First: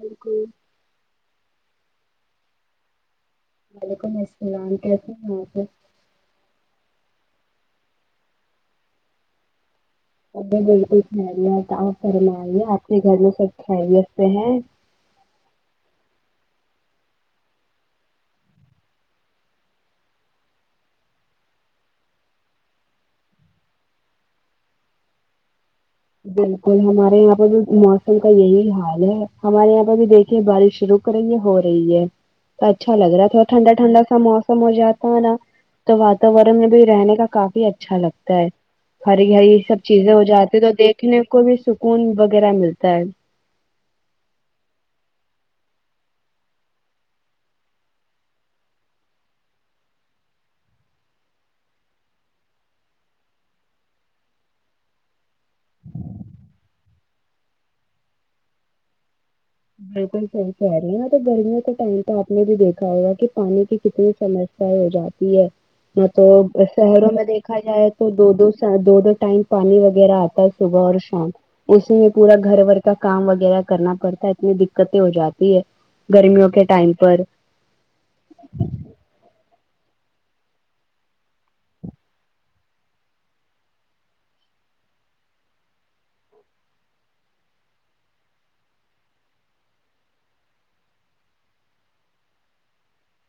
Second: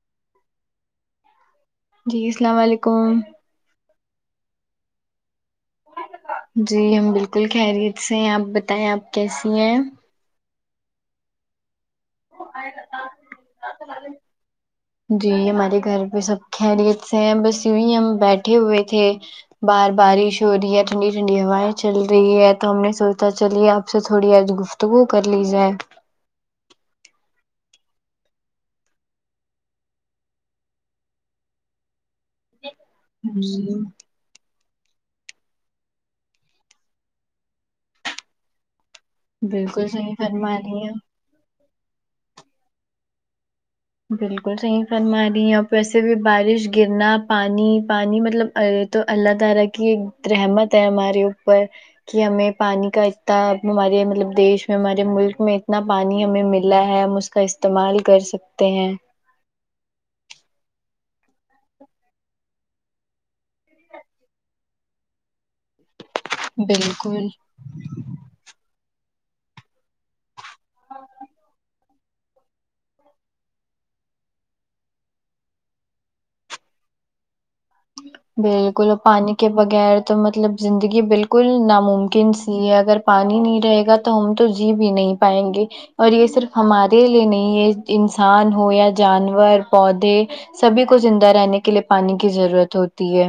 بالکل جی السلام علیکم وعلیکم السلام کیسی ہو اپ سب جی ہم بالکل خیریت سے ہیں آپ بتائیں آپ کیسی ہیں میں بالکل خیریت آپ فرمائیے آپ کے گھر میں سب خیریت سے ہیں جی ہمارے گھر پہ سب خیریت سے ہیں بس یوں ہی ہم بیٹھے ہوئے تھے بہر بارش ہو رہی ہے ٹھنڈی ٹھنڈی ہوائیں چل رہی ہے تو ہم نے سوچا چلیے آپ سے تھوڑی آ گفت تا گو کر لی جیئے بالکل ہمارے یہاں پہ بھی موسم کا یہی حال ہے ہمارے یہاں پہ بھی دیکھے بارش شروع کیا کرے گے ہو رہی ہے تو اچھا لگ رہا ہے تھوڑا ٹھنڈا جی ٹھنڈا سا موسم کم ہو جاتا ہے نا تو واتورن میں بھی رہنے کا کافی اچھا لگتا ہے ہری ہری یہ سب بالکل چیزیں صحیح ہو فرما جاتی ہیں تو رہی دیکھنے کو بھی سکون وغیرہ ملتا ہے بالکل صحیح فرما رہی ہے اور ویسے بھی بارش گرنا پانی پانی مطلب ا تو اللہ تعالی کی ایک رحمت ہے ہمارے اوپر کہ ہمیں پانی کا اتنا ہمارے مطلب دیش میں ہمارے ملک میں اتنا پانی ہمیں ملا ہے ہم اس کا استعمال کر سکتے ہیں بالکل صحیح کہہ رہی ہیں نا تو گرمیوں کے ٹائم تو آپ نے بھی دیکھا ہوگا کہ پانی کی کتنی سمس ہو جاتی ہے نہ تو شہروں میں بالکل دیکھ رکھا جائے تو دو دو دو دو ٹائم پانی وغیرہ آتا ہے صبح اور شام اس میں پورا گھر بور کا کام وغیرہ کرنا پڑتا ہے ا دقتیں ہو جاتی ہے گرمیوں کے ٹائم پر بالکل اور پانی کے بغیر تو مطلب زندگی بالکل ناممکن سی ہے اگر پانی نہیں رہے گا تو ہم تو جی بھی نہیں پائیں گے اور یہ صرف ہمارے لیے نہیں ہے انسان ہو یا جانور پودے سبھی کو زندہ رہنے کے لیے پانی کی ضرورت ہوتی ہے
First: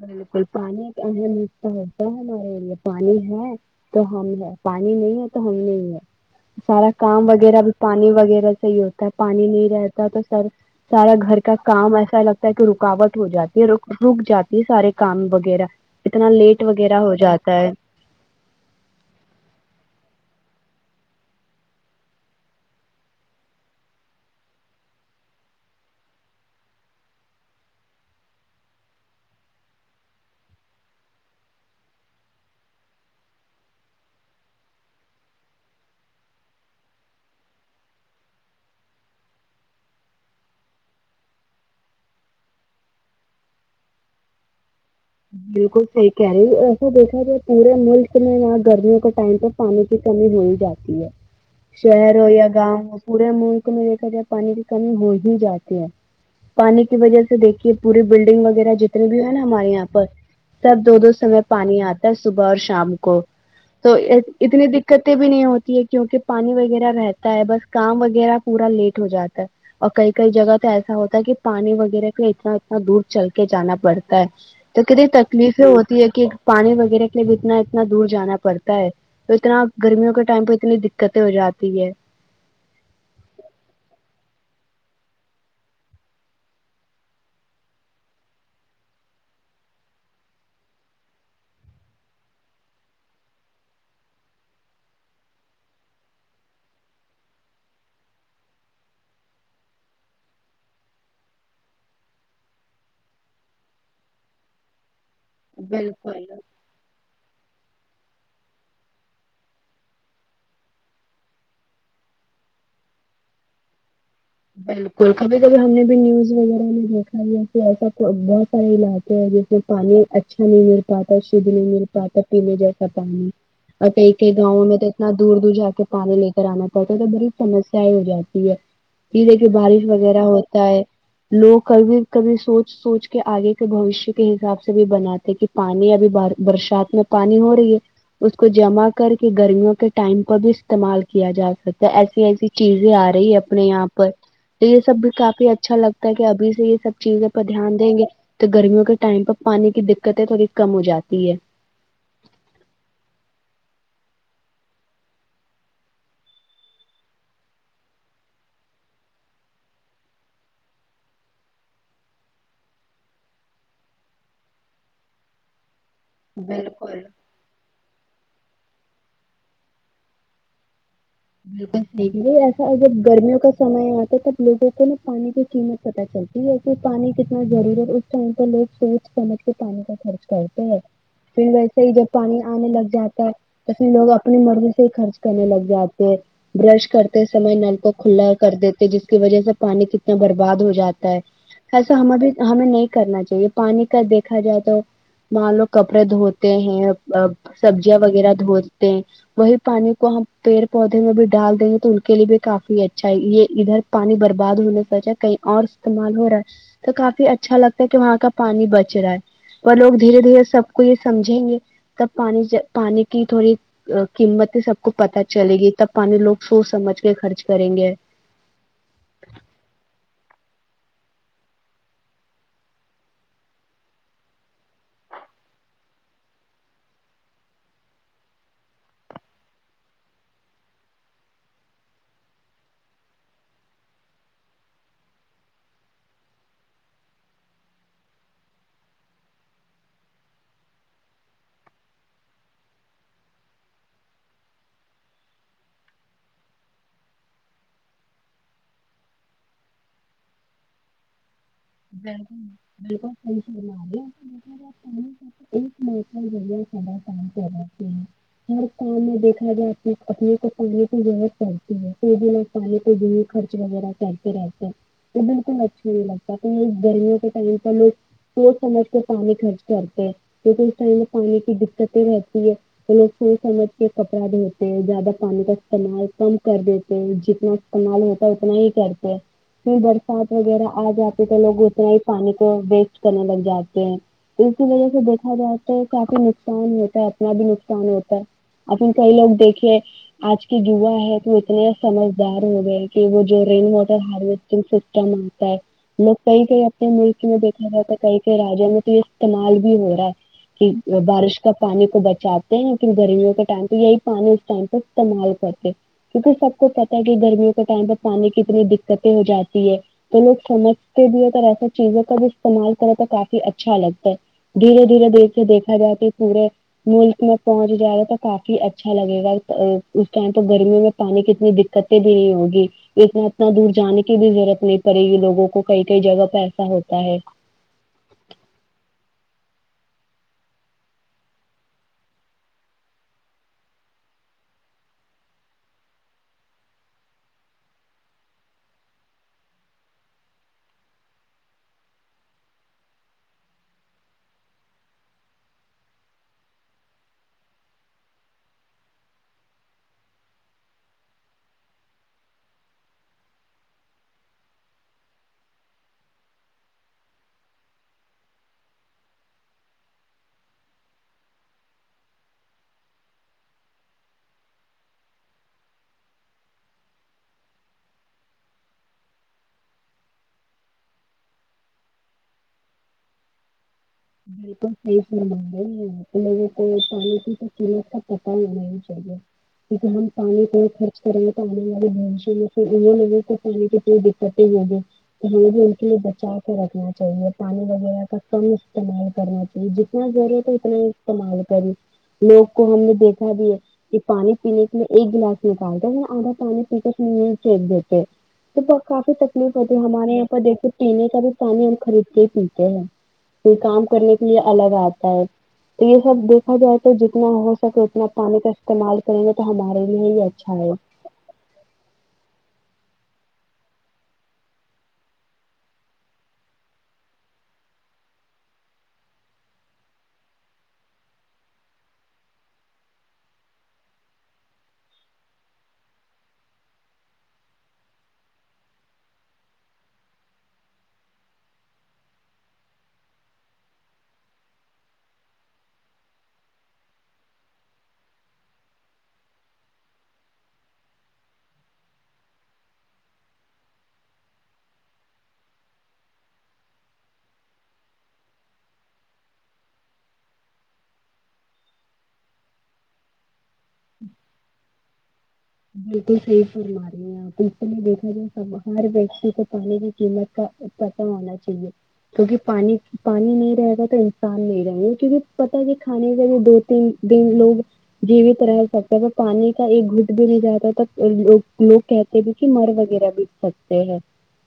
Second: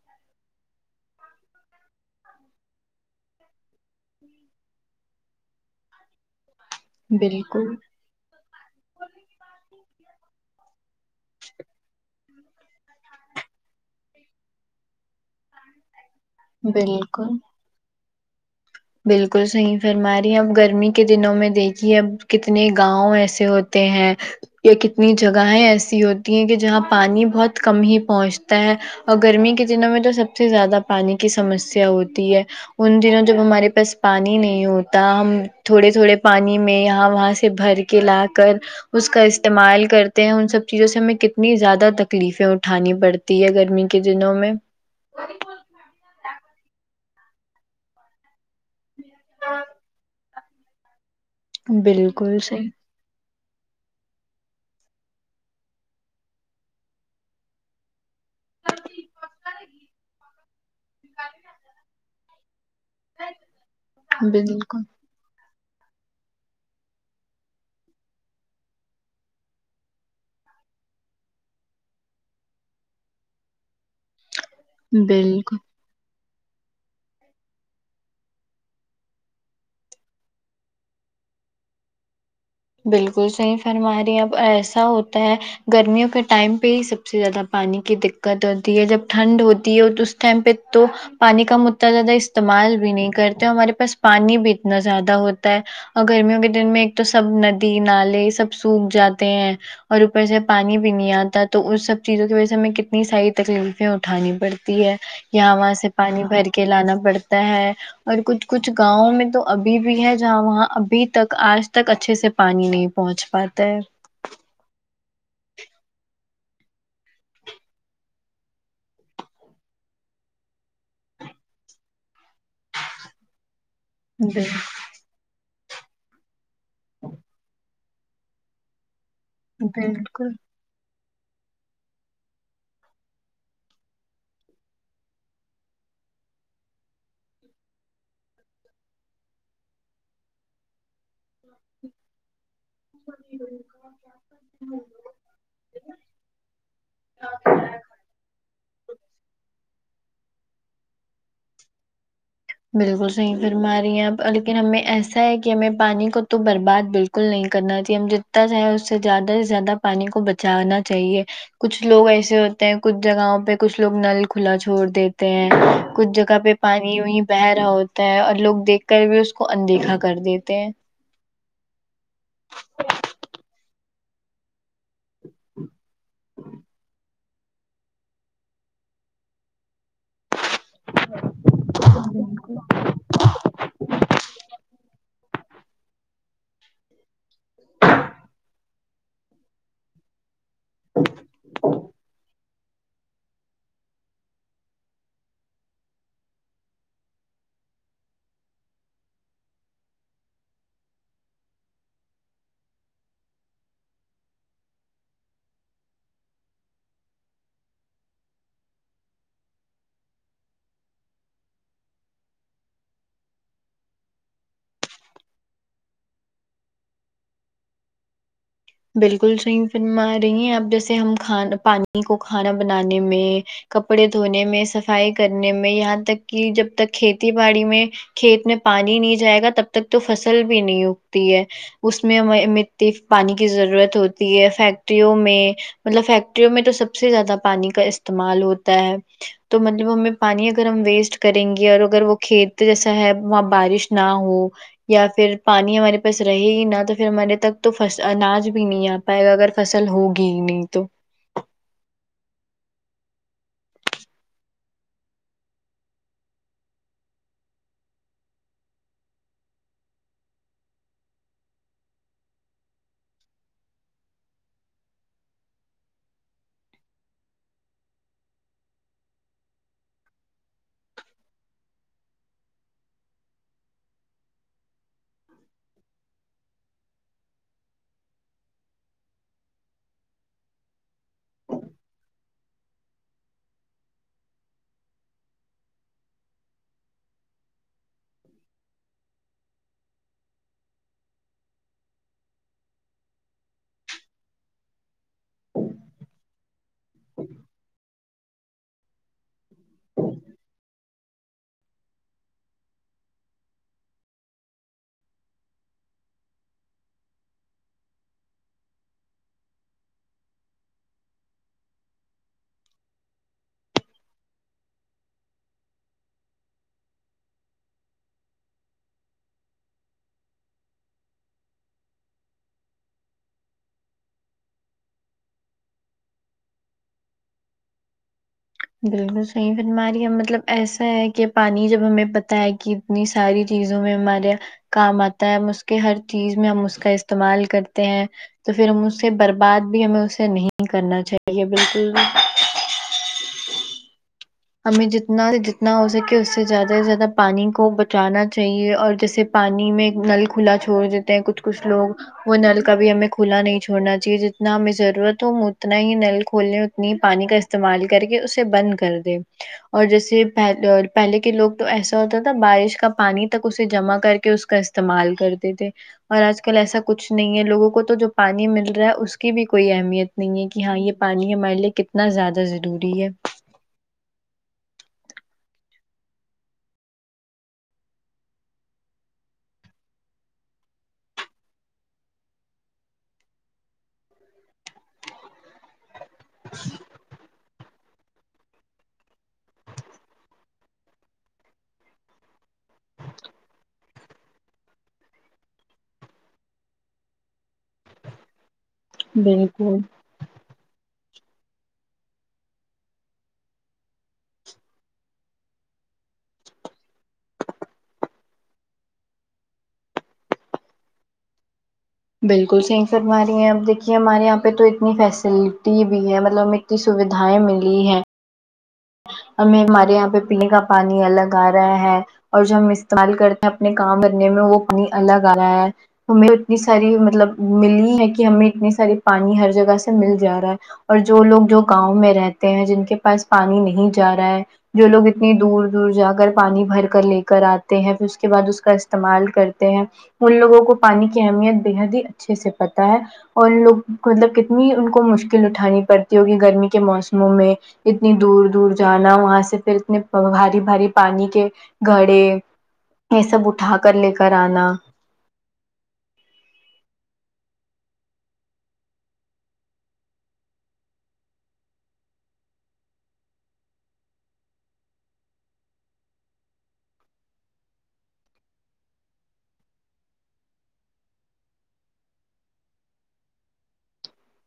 بالکل پانی ایک اہم رصہ ہوتا ہے ہمارے لیے پانی ہے تو ہم ہے پانی نہیں ہے تو ہم نہیں ہے سارا کام وغیرہ بھی بالکل پانی وغیرہ سے ہی ہوتا ہے پانی نہیں رہتا تو سر سارا گھر کا کام ایسا لگتا ہے کہ رکاوٹ ہو جاتی ہے ر رک جاتی یہ سارے کام وغیرہ اتنا لیٹ وغیرہ ہو بالکل جاتا ہے بالکل صحیح فرما رہی اب گرمی کے دنوں میں دیکھی اب کتنے گاؤں ایسے ہوتے تے ہیں یہ کتنی جگہیں ایسی ہوتی ہیں کہ جہاں پانی بہت کم ہی پہنچتا ہے اور گرمی کے دنوں میں تو سب سے زیادہ پانی کی سمسیا ہوتی ہے ان دنوں جب ہمارے بس پانی نہیں ہوتا ہم تھوڑے تھوڑے پانی میں یہاں وہاں سے بھر کے لا کر اس کا استعمال کرتے ہیں ان سب چیزوں سے ہمیں کتنی زیادہ تکلیفیں اٹھانی پڑ تی ہے گرمی کے دنوں میں بالکل صحیح کہہ رہی ایسا دیکھا جو پورے ملک میں نہ گرمیوں ٹائم پہ پانی کی کمی ہو ہی جاتی ہے شہر ہو بالکل یا صحیح گاؤں ہو پورے ملک میں دیکھا ج پانی کی کمی ہو ہی جاتی ہے پانی کی وجہ سے دیکھیے پوری بلڈنگ وغیرہ جتنی بھی ہے نا ہمارے یہاں پر تب دو دو سمے پانی آتا ہے صبح اور شام کو تو اتنی بالکل دقت بھی نہیں ہوتی ہے کیونکہ پانی وغیرہ رہتا ہے بس کام وغیرہ پورا لیٹ ہو جاتا ہے اور کئی کئی جگہ تو ایسا ہوتا ہے کہ پانی وغیرہ پہ اتنا اتنا دور چل کے جانا پڑتا ہے تو کتنی بالکل تکلیفیں ہوتی ہے کہ پانی وغیرہ کے لیے بھی اتنا اتنا دور جانا پڑتا ہے تو اتنا گرمیوں کے ٹائم پہ اتنی دقتیں ہو جاتی ہے بالکل صحیح فر ہمارے یہاں ایسا ہوتا ہے گرمیوں کے ٹائم پہ ہی سب سے زیادہ پانی کی دقت ہوتی ہے جب ٹھنڈ ہوتی ہے تو اس ٹائم پے تو پانی کا ہم اتنا زیادہ استعمال بھی نہیں کرتے ہمارے پاس پانی بھی اتنا زیادہ ہوتا ہے اور گرمیوں کے دن میں ایک تو سب ندی نالے سب سوکھ جاتے ہیں اور اوپر سے پانی بھی نہیں آتا تو اس سب چیزوں کی وجہ سے ہمیں کتنی ساری تکلیفیں اٹھانی پڑ تی ہے یہاں وہاں سے پانی بالکل بھر کے لانا پڑتا ہے اور کچھ کچھ گاؤں میں تو ابھی بھی ہے جہاں وہاں ابھی تک آج تک اچھے سے پانی نہیں پہنچ پاتا ہے بالکل کبھی کبھی ہم نے بھی نیوز وغیرہ میں دیکھا ہے کہ ایسا تو بہت سارے علاقے ہیں جیسے پانی اچھا نہیں مل پاتا شدھ نہیں مل پاتا پینے جیسا پانی اور کئی کئی گاؤں میں تو اتنا دور دور جا کے پانی لے کر آنا پڑتا ہے تو بڑی سمسیا ئیں ہو جاتی ہے پھر ہے کہ بارش وغیرہ بالکل ہوتا ہے لوگ کبھی کبھی سوچ سوچ کے آگے کے بھوشیہ کے حساب سے بھی بناتے کہ پانی ابھی برشات میں پانی ہو رہی ہے اس کو جمع کر کے گرمیوں کے ٹائم کا بھی استعمال کیا جا سکتا ہے ایسی ایسی چیزیں آ رہی ہے اپنے یہاں پر تو یہ سب بھی کافی اچھا لگتا ہے کہ ابھی سے یہ سب چیزوں پر دھیان دیں گے تو گرمیوں کے ٹائم پر پانی کی دقتیں تھوڑی کم ہو جاتی ہے بالکل صحیح فرما رہی ہے آپ لیکن ہمیں ایسا ہے کہ ہمیں پانی کو تو برباد بالکل بالکل نہیں کرنا چاہیے ہم جتا چاہیں اس سے زیادہ سے زیادہ پانی کو بچانا چاہیے کچھ لوگ ایسے ہوتے ہیں کچھ جگہوں پہ کچھ لوگ نل کھلا چھوڑ دیتے ہیں کچھ جگہ پہ پانی وہیں بہہ رہا ہوتا ہے اور لوگ دیکھ کر بھی اس کو اندیکھا کر دیتے ہیں بالکل صحیح ایسا اگر گرمیوں کا سمے آتا ہے تب لوگوں تو نہ پانی کی قیمت پتا چلتی ویسے پانی کتنا ضروری اس ٹائم پہ لوگ سوچ سمج کے پانی کا خرچ کرتے ہیں پھر ویسے ہی جب پانی آنے لگ جا ٹا اپنی جگہ اپنی مرضی سے خرچ کرنے لگ جا تے برش کرتے سمے نل کو کھلا کر دیتے جس کی وجہ سے پانی کی برباد ہو جاتا ہے ایسا ہمارے ہمیں نہیں کرنا چاہیے پانی کا دیکھا جائے تو مان لو کپڑے دھوتے ہیں سبزیاں وغیرہ دھوتے وہی پانی کو ہم پیڑ پودے میں بھی ڈال دیں گے تو ان کے لیے بھی کافی اچھا ہے یہ ادھر پانی برباد ہونے سے اچھا کہیں اور استعمال ہو رہا ہے تو کافی اچھا لگتا ہے کہ وہاں کا پانی بچ رہا ہے اور لوگ دھیرے دھیرے سب کو یہ سمجھیں گے تب پانی ج پانی کی تھوڑی قیمت سبکو پتہ چلے گی تب پانی لوگ سوچ سمجھ کے خرچ کریں گے بالکل صحیح فرما رہی ہیں آپ جیسے ہم کھانا پانی کو کھانا بنانے میں کپڑے دھونے میں صفائی کرنے میں یہاں تک کہ جب تک کھیتی باڑی میں کھیت میں پانی نہیں جائے گا تب تک تو فصل بھی نہیں اگتی ہے اس میں مے مٹی پانی کی ضرورت ہوتی ہے فیکٹریوں میں مطلب فیکٹریوں میں تو سب سے زیادہ پانی کا استعمال ہوتا ہے تو مطلب ہمیں پانی اگر ہم ویسٹ کریں گے اور اگر وہ کھیت جیسا ہے وہاں بارش نہ ہو یا پھر پانی ہمارے پاس رہے ہی نہ تو پھر ہمارے تک تو فص اناج بھی نہیں آ پائے گا اگر فصل ہوگی ہی نہیں تو بالکل بالکل صحیح فرمایا جی آپ نے ایک منٹ میں بیا سدا کام کر رہ [unintelligible] ہر کام میں دیکھا جائے تو [unintelligible] اپنے اپنے کو پانی کی ضرورت پڑتی ہے پانی کے بنا خرچ وغیرہ کرتے رہتے ہے تو بالکل اچھے نہیں لگتا گرمیوں کے ٹائم پر لوگ سوچ سمجھ کے پانی خرچ کرتے ہیں جب اس ٹائم پانی کی دکتیں رہتی ہے تو لوگ سوچ سمجھ کے کپڑا دھوتے ہیں زیادہ پانی کا استعمال کم کر دیتے ہیں جتنا استعمال ہوتا ہے اتنا ہی کرتے پھر برسات وغیرہ آ جات تو لوگ اتنا ہی پانی کو ویسٹ کرنے لگ جاتے ہیں اسی وجہ سے دیکھا جائے تو کافی نقصان ہوتا ہے اپنا بھی نقصان ہوتا ہے اپن کئی لوگ دیکھے آج کے یوا ہے تو اتنے سمجدار ہو گئے کہ وہ جو رین واٹر ہاروسٹنگ سے کام آتا ہے [unintelligible] لوگ کئی کئی اپنے ملک میں دیکھا جائے تو کئی کئی راجوں میں تو یہ استعمال بھی ہو رہا ہے کے بارش کا پانی کو بچاتے ہیں گرمیوں کے ٹائم پہ یہی پانی اس ٹائم پہ استعمال کرتے کیونکہ سب کو پتا ہے کہ گرمیوں کے ٹائم پہ پانی کی اتنی دقتیں ہو جاتی ہے تو لوگ سمجھ کے بھی ایسا چیزوں کا بھی استعمال کریں تو کافی اچھا لگتا ہے دھیرے دھیرے دیکھ سے دیکھا جاتی پورے ملک میں پہنچ جائے گا تو کافی اچھا لگے گا اس ٹائم تو گرمیوں میں پانی کی اتنی دقتیں بھی نہیں ہوگی لیکن اتنا دور جانے کی بھی ضرورت نہیں پڑے گی لوگوں کو کئی کئی جگہ پہ ایسا ہوتا ہے بالکل صحیح فرما رہی ہیں مطلب ایسا ہے کہ پانی جب ہمیں پتا ہے کہ اتنی ساری چیزوں میں ہمارے کام آتا ہے اس کے ہر چیز میں ہم اس کا استعمال کرتے ہیں تو پھر ہم اس سے برباد بھی ہمیں اسے نہیں کرنا چاہیے بالکل بھی ہمیں جتنا جتنا ہو سکے اس سے زیادہ سے زیادہ پانی کو بچانا چاہیے اور جیسے پانی میں نل کھلا چھوڑ دیتے ہیں کچھ کچھ لوگ وہ نل کبھی ہمیں کھلا نہیں چھوڑنا چاہیے جتنا ہمیں ضرورت ہو ہم اتنا ہی نل کھولنے اپنی پانی کا استعمال کر کے اسے بند کر دے اور جیسے پل پہلے کے لوگ تو ایسا ہوتا تھا بارش کا پانی تک اسے جمع کر کے اس کا اس استعمال کرتے تھے اور آج کل ایسا کچھ نہیں ہے لوگوں کو تو جو پانی مل رہا ہے اس کی بھی کوئی اہمیت نہیں ہے کہ ہاں یہ پانی ہمارے لیے کتنا زیادہ ضروری ہے بالکل صحیح فرما رہی لوگوں کو پانی کی اہمیت تو کا پتا ہونا ہی چاہیے [unintelligible] ہم پانی کو خرچ کرے تو آنے والے جنریشن بھی پھر وہ لوگ تو پانی کرتی ہوگی تو یہ بھی ان کے لیے بچا کر رکھنا چاہیے پانی وغیرہ کا کم استعمال کرنا چاہیے جتنا ضرورت ہے اتنا ہی استعمال کریں لوگ کو ہم نے دیکھا بھی ہے یہ پانی پینے کے لیے ایک گلاس نکالتے ہیں آدھا پانی پی کے اس میں نل پھینک دیتے ہیں تو کافی تکلیف ہوتی بالکل ہے ہمارے یہاں پر دیکھیے پینے کا بھی پانی ہم خریدکے ہی پیتے ہیں کوئی کام کرنے کے لیے الگ آتا ہے تو یہ سب دیکھا جائے تو جتنا ہو سکے اتنا پانی کا استعمال کریں گے تو ہمارے لیے ہی اچھا ہے بالکل صحیح فرما رہی ہیں اب دیکھیے ہمارے یہاں پہ تو اتنی فیسلٹی بھی ہے مطلب اتنی سویدھائیں ملی ہیں ہمیں ہمارے یہاں پہ پینے کا پانی الگ آ رہا ہے اور جو ہم استعمال کرتے ہیں اپنے کام بننے میں وہ اپنی الگ آ رہا ہے ہمیں اتنی ساری مطلب ملی ہے کہ ہمیں اتنی ساری پانی ہر جگہ سے مل جا رہا ہے اور جو لوگ جو گاؤں میں رہتے ہیں جن کے پاس پانی نہیں جارہا ہے جو لوگ اتنی دور دور جا کر پانی بھر کر لے کر آتے ہیں پھر اس کے بعد اس کا استعمال کرتے ہیں ان لوگوں کو پانی کی اہمیت بےحد ہی اچھے سے پتا ہے ان لوگ مطلب کتنی ان کو مشکل اٹھانی پڑتی ہوگی گرمی کے موسموں میں اتنی دور دور جانا وہاں سے پھر اتنے بھاری بھاری پانی کے گھڑے یہ سب اٹھا کر لے کر آنا بالکل صحیح فرما رہی ہیں بالکل دیکھا جائے سب ہمارے پچوں کو پانی کی قیمت کا پتہ ہونا چاہیے کیونکہ پانی پانی نہیں رہے گا تو انسان نہیں رہیں گا کیونکہ پتا ہے کہ کھانے کا بھی دو تین دن لوگ جیوت رہ سکتے ہیں تو پانی کا ایک گھٹ بھی نہیں جاتا تک لوگ لوگ کہتے بھی کہ مر وغیرہ بھی سکتے ہیں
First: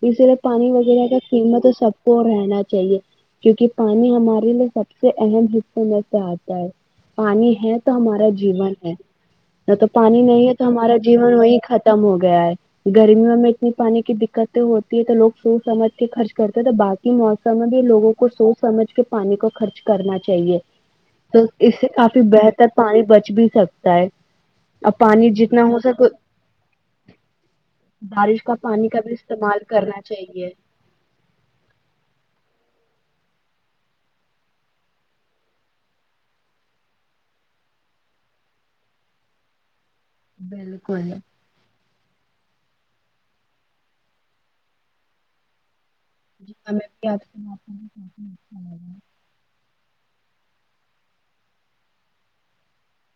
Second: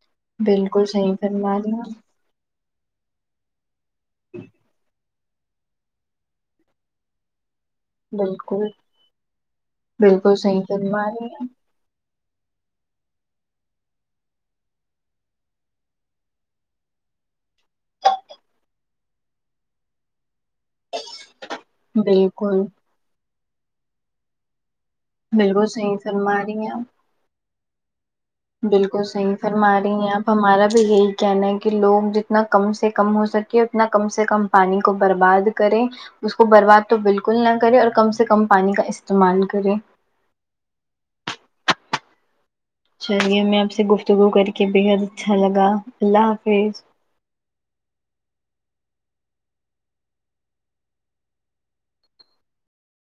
اسے پانی بالکل وغیرہ صحیح کا فرما قیمت رہی سب ہیں کو رہنا چاہیے کیونکہ پانی ہمارے لیے سب اہم حصے میں سے آتا ہے پانی ہے تو ہمارا بالکل جیون ہے نہ تو پانی بالکل نہیں ہے صحیح تو ہمارا فرما رہی جیون ہیں وہی ختم ہو گیا ہے گرمیوں میں اتنی پانی کی دقتیں ہوتی ہے تو لوگ سوچ سمجھ کے خرچ کرتے ہیں تو بعد کہ موسم بھی لوگوں کو سوچ سمجھ کے پانی کو خرچ کرنا چاہیے [unintelligible] تو اس سے کافی بالکل بہتر پانی بچ بھی سکتا ہے پانی جتنا ہو سکتا بمارے یہاں بارش کا پانی کا بالکل بھی صحیح استعمال فرما کرنا رہی ہیں آپ چاہیے ہمارا بھی یہی کہنا ہے کہ لوگ جتنا کم سے کم ہو سکے اتنا کم سے کم پانی کو برباد کریں اس کو برباد تو بالکل نہ کرے اور کم سے کم پانی کا استعمال کرے بالکل چلیے میں آپ سے گفتگو کر کے بےحد اچھا لگا اللہ حافظ کیا آپ کو [unintelligible]